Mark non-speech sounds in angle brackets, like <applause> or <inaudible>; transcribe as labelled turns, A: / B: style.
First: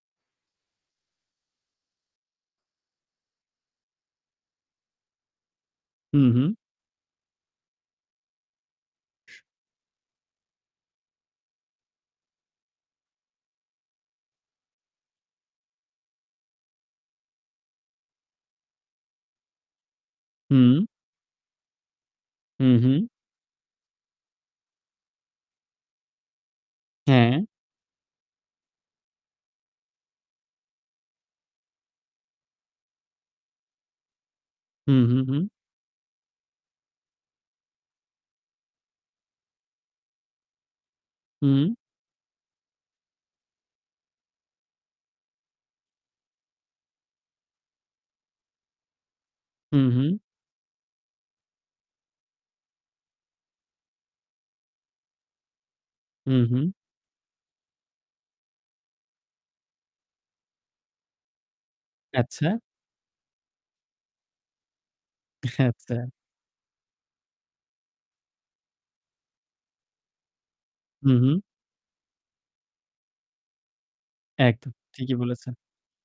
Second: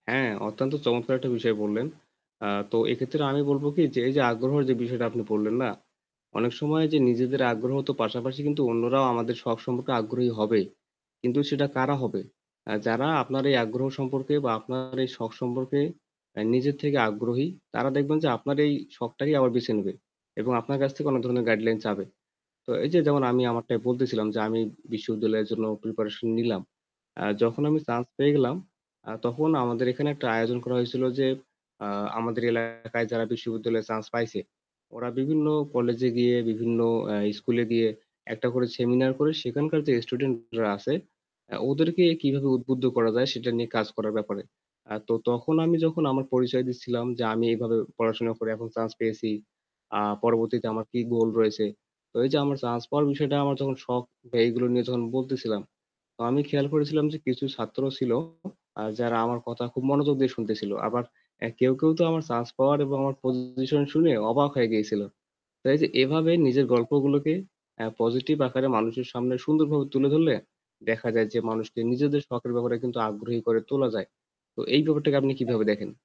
A: হ্যাঁ, অত্যন্ত চমৎকার একটা বিষয় বললেন। আ তো এক্ষেত্রে আমি বলব কি যে, এই যে আগ্রহর যে বিষয়টা আপনি বললেন না,
B: হুম,
A: অনেক
B: হুম।
A: সময় যে নিজেদের আগ্রহ তো পাশাপাশি কিন্তু অন্যরাও আমাদের শখ সম্পর্কে আগ্রহী হবে। কিন্তু সেটা কারা হবে? অ্যা যারা আপনার এই আগ্রহ সম্পর্কে বা আপনার এই শখ সম্পর্কে অ্যা নিজের থেকে আগ্রহী; তারা দেখবেন যে আপনার এই শখটাকেই আবার বেছে নেবে এবং আপনার
B: হুম।
A: কাছ থেকে কোন ধরনের গাইডলাইন চাবে। তো
B: হুম,
A: এই যে
B: হুম।
A: যেমন আমি আমারটাই বলতেছিলাম যে আমি বিশ্ববিদ্যালয়ের জন্য preparation নিলাম। অ্যা
B: হ্যাঁ।
A: যখন আমি chance পেয়ে গেলাম, আ তখন আমাদের এখানে একটা আয়োজন করা হয়েছিল যে, আ আমাদের এলাকায় যারা বিশ্ববিদ্যালয়ে chance পাইছে;
B: হুম,
A: ওরা
B: হুম, হুম।
A: বিভিন্ন কলেজে গিয়ে বিভিন্ন অ্যা স্কুলে গিয়ে একটা করে seminar করে। সেখানকার যে student রা আছে
B: হুম।
A: ওদেরকে অ্যা কিভাবে উদ্বুদ্ধ করা যায় সেটা নিয়ে কাজ করার ব্যাপারে। আ তো তখন আমি যখন আমার পরিচয় দিচ্ছিলাম যে, আমি এইভাবে পড়াশোনা করে এখন chance পেয়েছি,
B: হুম,
A: আ
B: হুম।
A: পরবর্তীতে আমার কি goal রয়েছে। তো এই যে আমার chance পাওয়ার বিষয়টা আমার তখন শখ, এইগুলো নিয়ে যখন বলতেছিলাম, তো আমি
B: হুম, হুম।
A: খেয়াল করেছিলাম যে কিছু ছাত্র ছিল আ যারা আমার কথা খুব মনোযোগ দিয়ে শুনতেছিল। আবার কেউ, কেউ তো আমার chance
B: আচ্ছা।
A: পাওয়ার এবং আমার position শুনে অবাক হয়ে গিয়েছিল। তো
B: <chuckles>
A: এই যে
B: আচ্ছা।
A: এভাবে নিজের গল্পগুলোকে অ্যা positive আকারে মানুষের সামনে সুন্দরভাবে তুলে ধরলে দেখা
B: হুম,
A: যায়
B: হুম।
A: যে, মানুষকে নিজেদের শখের ব্যাপারে কিন্তু আগ্রহী করে তোলা যায়। তো
B: একদম,
A: এই ব্যাপারটা
B: ঠিকই
A: কি আপনি
B: বলেছেন।
A: কিভাবে দেখেন?